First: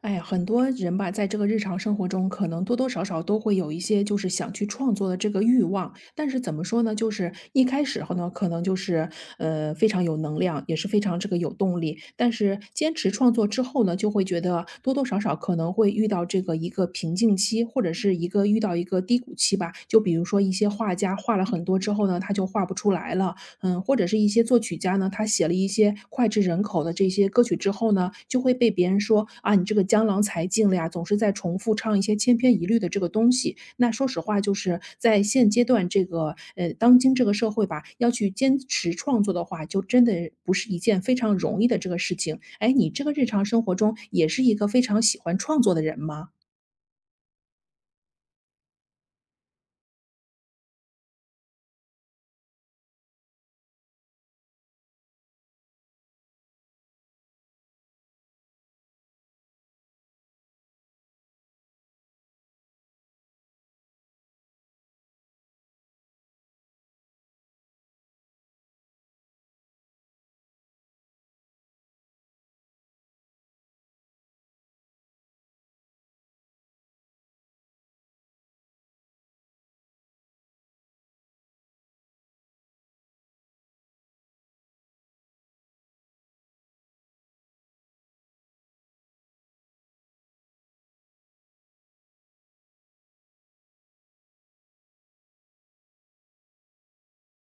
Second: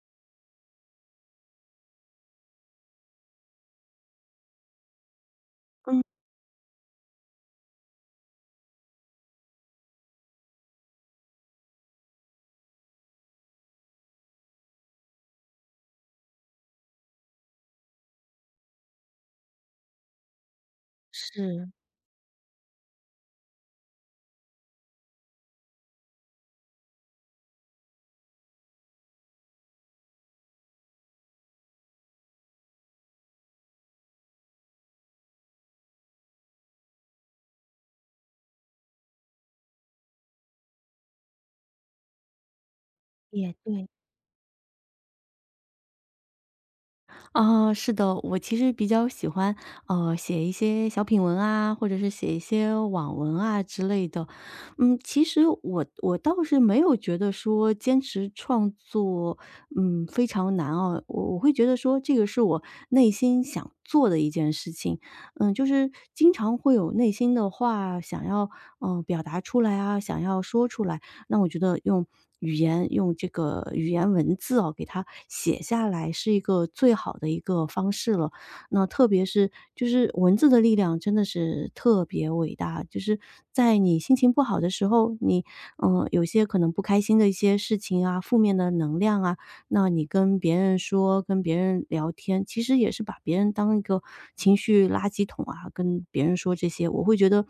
哎呀，很多人吧，在这个日常生活中，可能多多少少都会有一些就是想去创作的这个欲望，嗯，但是怎么说呢，就是一开始后呢，可能就是非常有能量，也是非常这个有动力，但是坚持创作之后呢，就会觉得多多少少可能会遇到这个一个瓶颈期，或者是一个遇到一个低谷期吧。就比如说一些画家画了很是，多之后呢，他就画不出来了，嗯，或者是一些作曲家呢，他写了一些脍炙人口的这些歌曲之后呢，就会被别人说啊，你这个江郎才尽了呀，总是在重复唱一些千篇一律的这个东西。那说实话，就是在现阶段这个当今这个社会吧，要去坚持创作的话，就真的不是一件非常容易的这个事情。哎，你这个日常也生活对。中也是一个非常喜欢创作的人吗？啊，是的，我其实比较喜欢，写一些小品文啊，或者是写一些网文啊之类的。嗯，其实我倒是没有觉得说坚持创作，嗯，非常难哦。我会觉得说这个是我内心想做的一件事情，嗯，就是经常会有内心的话想要，表达出来啊，想要说出来。那我觉得用语言用这个语言文字哦，给它写下来是一个最好的一个方式了。那特别是就是文字的力量真的是特别伟大，就是在你心情不好的时候，你有些可能不开心的一些事情啊，负面的能量啊。那你跟别人说、跟别人聊天，其实也是把别人当一个情绪垃圾桶啊，跟别人说这些，我会觉得，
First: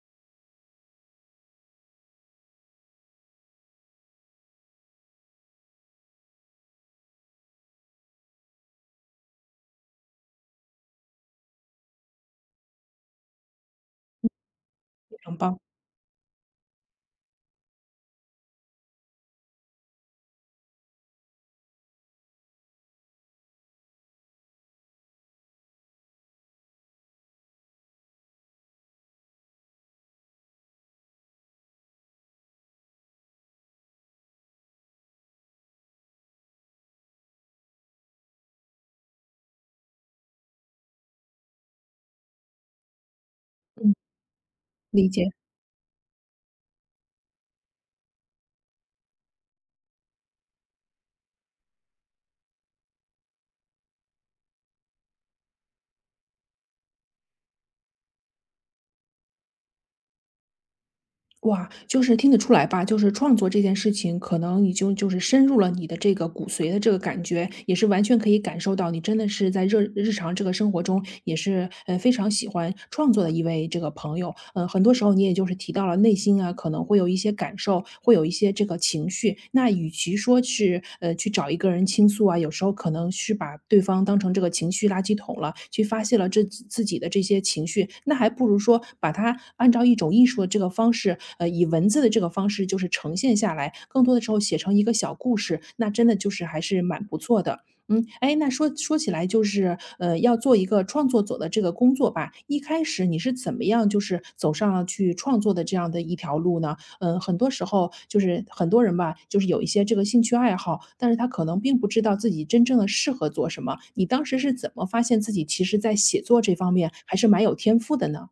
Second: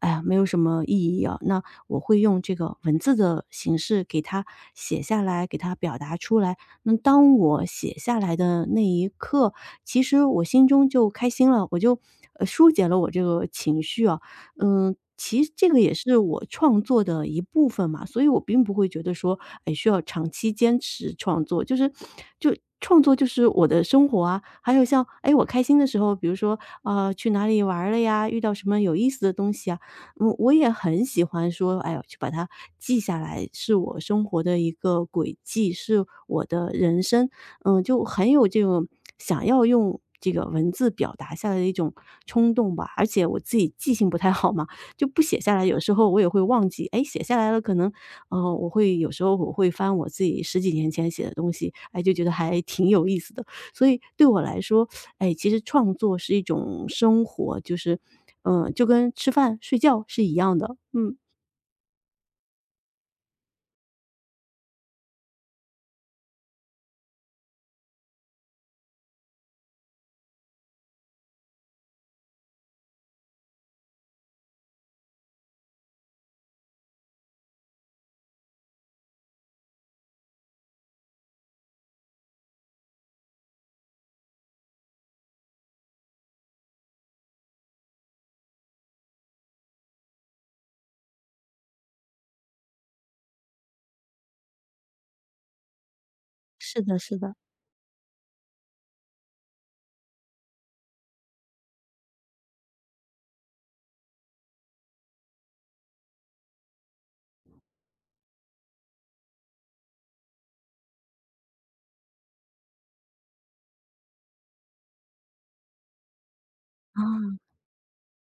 哎呀，没有什么意义啊。那我会用这个文字的形式给他写下来，给他表达出来。那当我写下来的那一刻，其实我心中就开心了，我就疏解了我这个情绪啊。嗯，非常其实棒，这个也是我创作的一部分嘛，所以我并不会觉得说，哎，需要长期坚持创作，就是创作就是我的生活啊。还有像，哎，我开心的时候，比如说，啊，去哪里玩儿了呀，遇到什么有意思的东西啊，嗯，我也很喜欢说，哎呦，去把它记下来，是我生活的一个轨迹，是我的人生。嗯，就很有这种想要用这个文字表达下来的一种冲动吧。而且我自己记嗯，性不太好嘛，就理不解。写下来，有时候我也会忘记。哎，写下来了，可能，有时候我会翻我自己十几年前写的东西，哎，就觉得还挺有意思的。所以对我来说，哎，其实创作是一种生活，就是，嗯，就跟吃饭睡觉是一样的。嗯。哇，就是听得出来吧，就是创作这件事情，可能已经就是深入了你的这个骨髓的这个感觉，也是完全可以感受到，你真的是在日日常这个生活中，也是非常喜欢创作的一位这个朋友。嗯、很多时候你也就是提到了内心啊，可能会有一些感受，会有一些这个情绪，那与其说是去找一个人倾诉啊，有时候可能是把对方当成这个情绪垃圾桶了，去发泄了这自己的这些情绪，那还不如说把它按照一种艺术的这个方式，以文字的这个方式就是呈现下来，更多的时候写成一个小故事，那真的就是还是是的，蛮是不的。错的。嗯，哎，那说起来，就是要做一个创作者的这个工作吧。一开始你是怎么样，就是走上了去创作的这样的一条路呢？嗯，很多时候就是很多人吧，就是有一些这个兴趣爱好，但是他可能并不知道自己真正的适合做什么。你当时是怎么发现自己其实在写作这方面还是啊。蛮有天赋的呢？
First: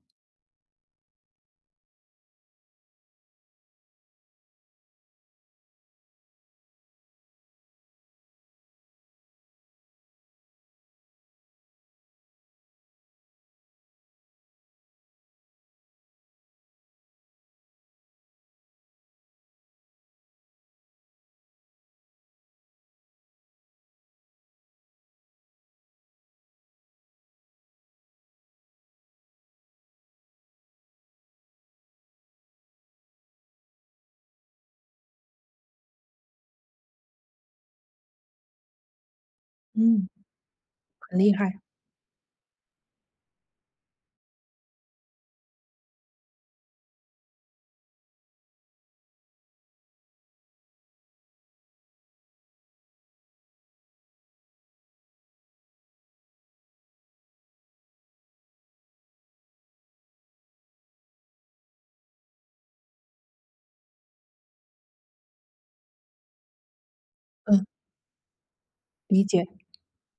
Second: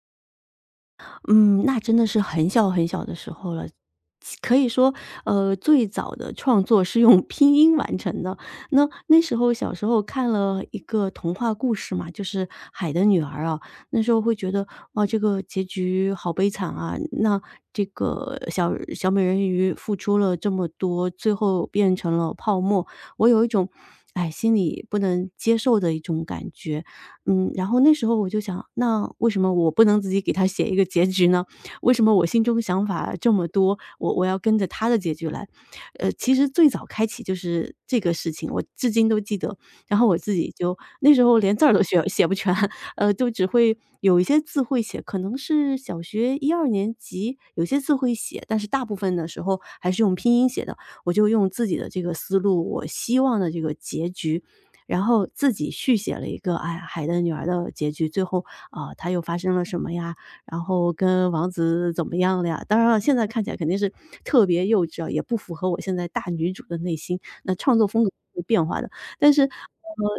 嗯，那真的是很小很小的时候了。可以说，最早的创作是用拼音完成的。那那时候小时候看了一个童话故事嘛，就是《海的女儿》啊，那时候会觉得哇，这个结局好悲惨啊！那这个小小美人鱼付出了这么多，最后变成了泡沫，我有一种哎心里不能接受的一种感觉。嗯，然后那时候我就想，那为什么我不能自己给他写一个结局呢？为什么我心中想法这么多，我要跟着他的结局来？其实最早开启就是这个事情，我至今都记得。然后嗯，我自己就那很时厉候连害，字儿都写不全，就只会有一些字会写，可能是小学一二年级有些字会写，但是大部分的时候还是用拼音写的。我就用自己的这个思路，我希望的这个结局，然后自己续写了一个哎海的女儿的结局，最后啊她又发生了什么呀？然后跟王子怎么样了呀？当然了，现在看起来肯定是特别幼稚啊，也不符合我现在大女主的内心，那嗯，创作风格会变化的。理但是，解，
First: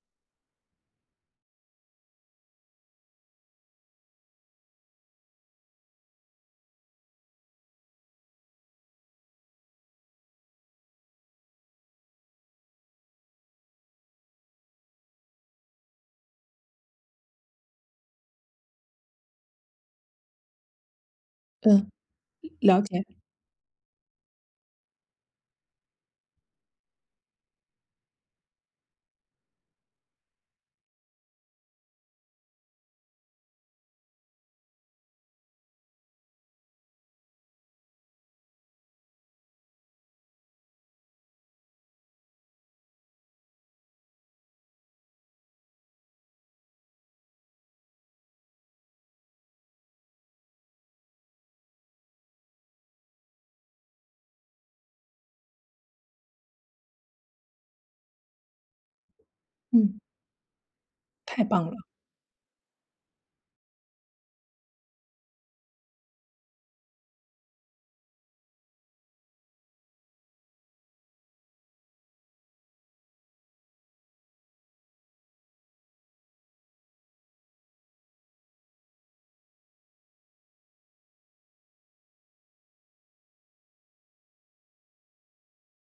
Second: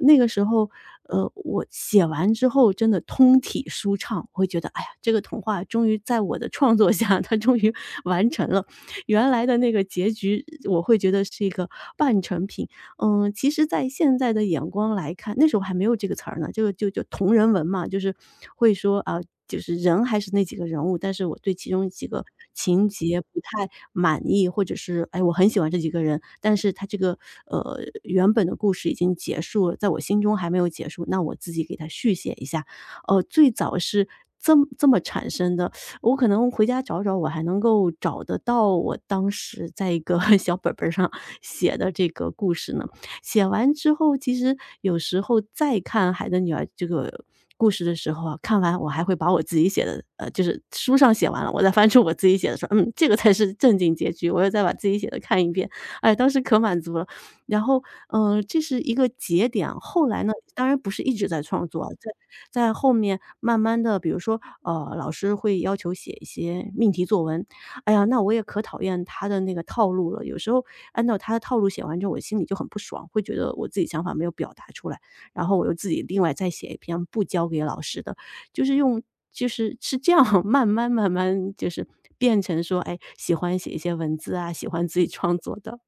那个时候，我写完之后真的通体舒畅，我会觉得，哎呀，这个童话终于在我的创作下，它终于完成了。原来的那个结局，我会觉得是一个半成品，嗯，其实在现在的眼光来看，那时候还没有这个词儿呢，就同人文嘛，就是会说啊，就是人还是那几个人物，但是我对其嗯，中几个了情解，节不太满意，或者是哎，我很喜欢这几个人，但是他这个原本的故事已经结束了，在我心中还没有结束，那我自己给他续写一下。最早是这么产生的，我可能回家找找，我还能够找得到我当时在一个 小本本儿上写的这个故事呢。写完之后，其实有时候再看《海的女儿》这个故事的时候啊，看完我还会把我自己写的，就是书上写完了，我再翻出我自己写的说，嗯，这个才是正经结局，我又再把自己写的看一遍，哎，当时可满足了。然后，这是一个节点。嗯，后来呢，当然不是一直在太棒创了。作啊在后面慢慢的，比如说，老师会要求写一些命题作文，哎呀，那我也可讨厌他的那个套路了。有时候按照他的套路写完之后，我心里就很不爽，会觉得我自己想法没有表达出来，然后我又自己另外再写一篇不交给老师的，就是用是这样 慢慢慢慢就是变成说，哎，喜欢写一些文字啊，喜欢自己创作的。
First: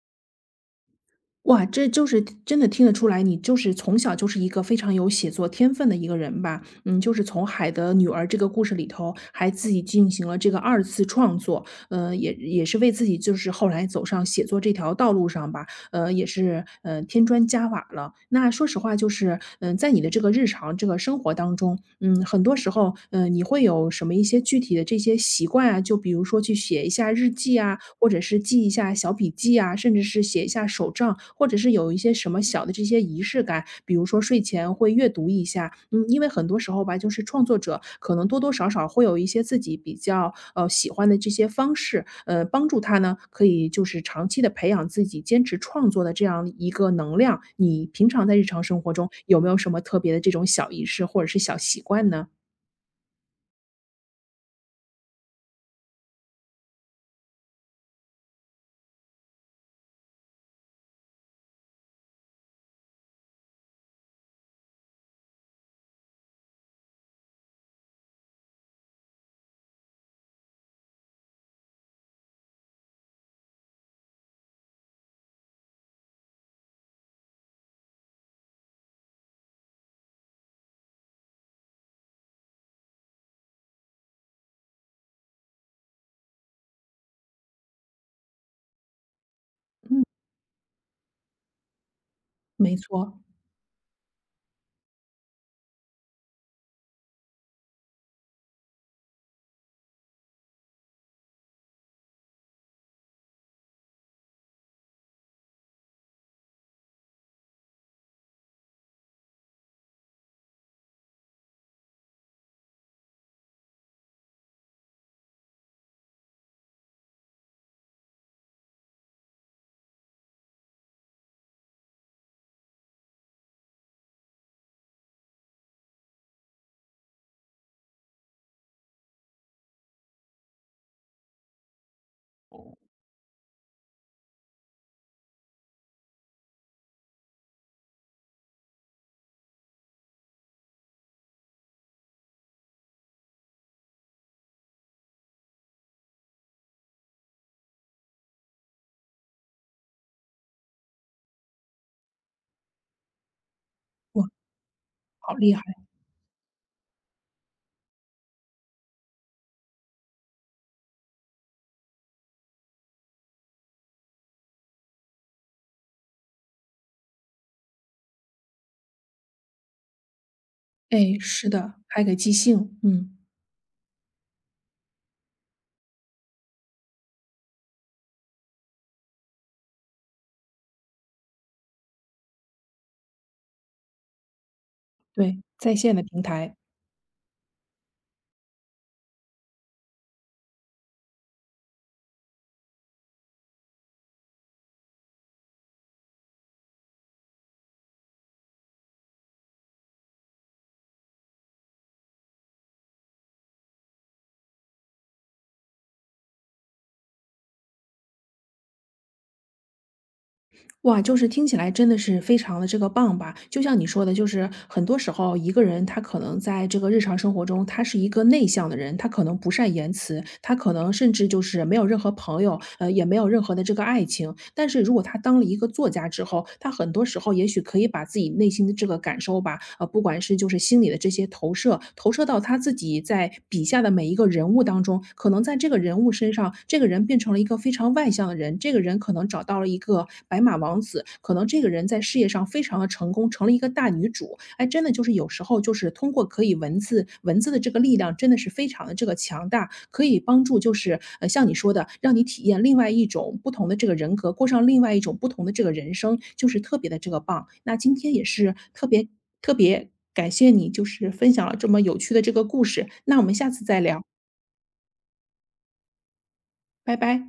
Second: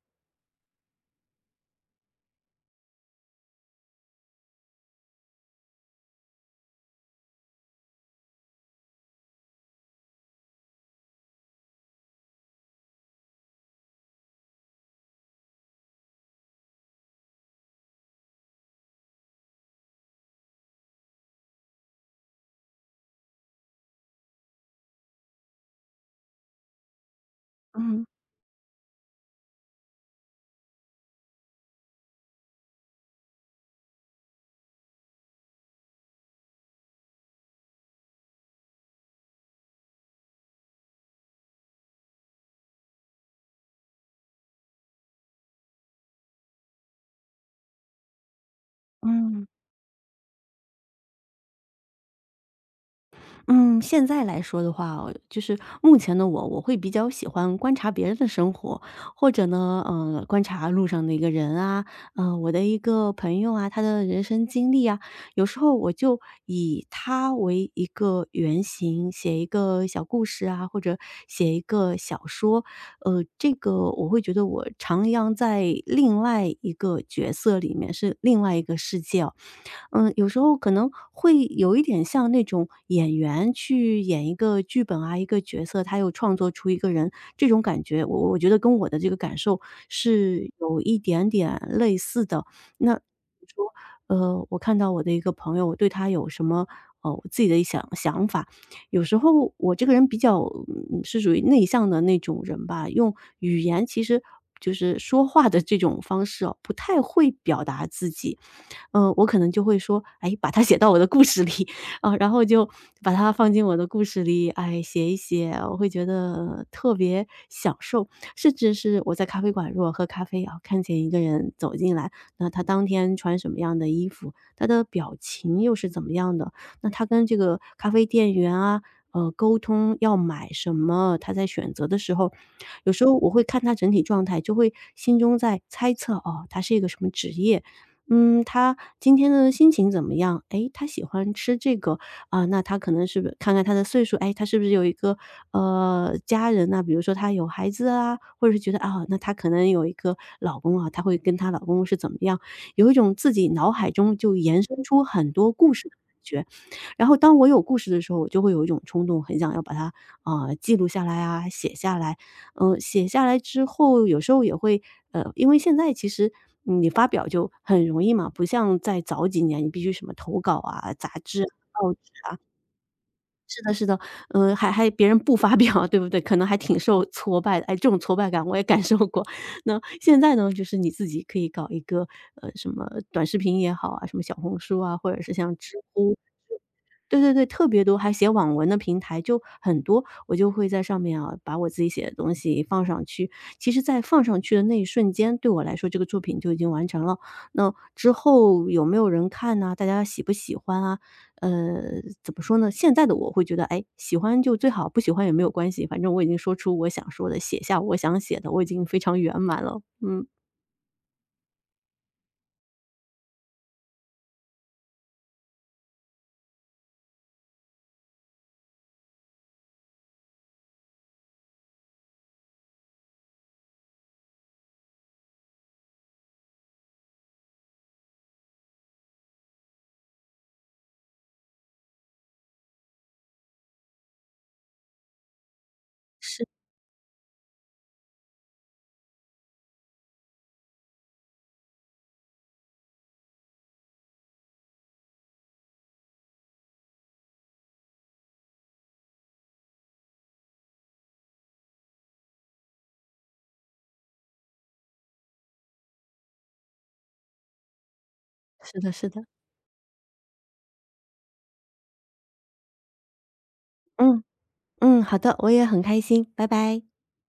哇，这就是真的听得出来，你就是从小就是一个非常有写作天分的一个人吧？嗯，就是从《海的女儿》这个故事里头，还自己进行了这个二次创作，也是为自己就是后来走上写作这条道路上吧，也是，添砖加瓦了。那说实话就是，嗯，在你的这个日常这个生活当中，嗯，很多时候，嗯，你会有什么一些具体的这些习惯啊？就比如说去写一下日记啊，嗯或者是记一下小笔记啊，甚至是写一下手账，或者是有一些什么小的这些仪式感，比如说睡前会阅读一下。嗯，因为很多时候吧，就是创作者可能多多少少会有一些自己比较喜欢的这些方式，帮助他呢可以就是长期的培养自己坚持创作的这样一个能量。你平常在日常生活中有嗯。没有什么特别的这种小仪式或者是小习惯呢？嗯，现在来说的话哦就是目前的我，我会比较喜欢观察别人的生活，或者呢，观察路上的一个人啊，我的一个朋友啊，他的人生经历啊，有时候我就以他为一个原型，写一个小故事啊，或者写一个小说，这个我会觉得我徜徉在另外一个角色里面，是另外一个世界哦。嗯，有时候可能会有一点像那种演员去演一个剧本啊，一个角色，他又创作出一个人，这种感觉，我觉得跟我的这个感受是有一点点类似的。没那错，你说，我看到我的一个朋友，我对他有什么我自己的想法，有时候我这个人比较是属于内向的那种人吧，用语言其实就是说话的这种方式哦，不太会表达自己。嗯，我可能就会说，哎，把它写到我的故事里 啊，然后就把它放进我的故事里，哎，写一写，我会觉得特别享受。甚至是我在咖啡馆，如果喝咖啡啊，看见一个人走进来，那他当天穿什么样的衣服，他的表情又是怎么样的，那他跟这个咖啡店员啊，沟通要买什么，他在选择的时候，有时候我会看他整体状态，就会心中在猜测，哦，他是一个什么职业，嗯，他今天的心情怎么样？哎，他喜欢吃这个，啊，那他可能是不是看看他的岁数，哎，他是不是有一个，家人呐，比如说他有孩子啊，或者是觉得，啊，那他可能有一个老公啊，他会跟他老公是怎么样，有一种自己脑海中哇，就延伸出很好多厉害！故事的感觉。然后当我有故事的时候，我就会有一种冲动，很想要把它，记录下来啊，写下来。嗯，写下来之后，有时候也会，因为现在其实，嗯你发表就很容易嘛，不像在早几年，你必须什么投稿啊、杂哎，志啊是的，哦，还给即兴，嗯，是的，是的，嗯，还别人不发表，对不对？可能还挺受挫败的。哎，这种挫败感我也感受过。那现在呢，就是你自己可以搞一个，什么短视频也好啊，什么小红书啊，或者是对，像在知线的乎平台。对对对，特别多，还写网文的平台就很多，我就会在上面啊，把我自己写的东西放上去。其实在放上去的那一瞬间，对我来说这个作品就已经完成了。那之后有没有人看呐，大家喜不喜欢啊？呃，怎么说呢？现在的我会觉得，哎，喜欢就最好，不喜欢也没有关系，反正我已经说出我想说的，写下我想写的，我已经非常圆满了。嗯，哇，就是听起来真的是非常的这个棒吧。就像你说的，就是很多时候一个人他可能在这个日常生活中，他是一个内向的人，他可能不善言辞，他可能甚至就是没有任何朋友，也没有任何的这个爱情。但是如果他当了一个作家之后，他很多时候也许可以把自己内心的这个感受吧，不管是就是心里的这些投射，投射到他自己在笔下的每一个人物当中，可能在这个人物身上，这个人变成了一。一个非常外向的人，这个人可能找到了一个白马王子，可能这个人在事业上非常的成功，成了一个大女主。哎，真的就是有时候就是通过可以文字的这个力量真的是非常的这个强大，可以帮助就是，像你说的，让你体验另外一种不同的这个人格，过上另外一种不同的这个人生，就是特别的这个棒。那今天也是是特的，别是的。特别感谢你，就是分享了这么有趣的这个故事，那我们下次再聊，嗯嗯，好的，我也很开心，拜拜。拜拜。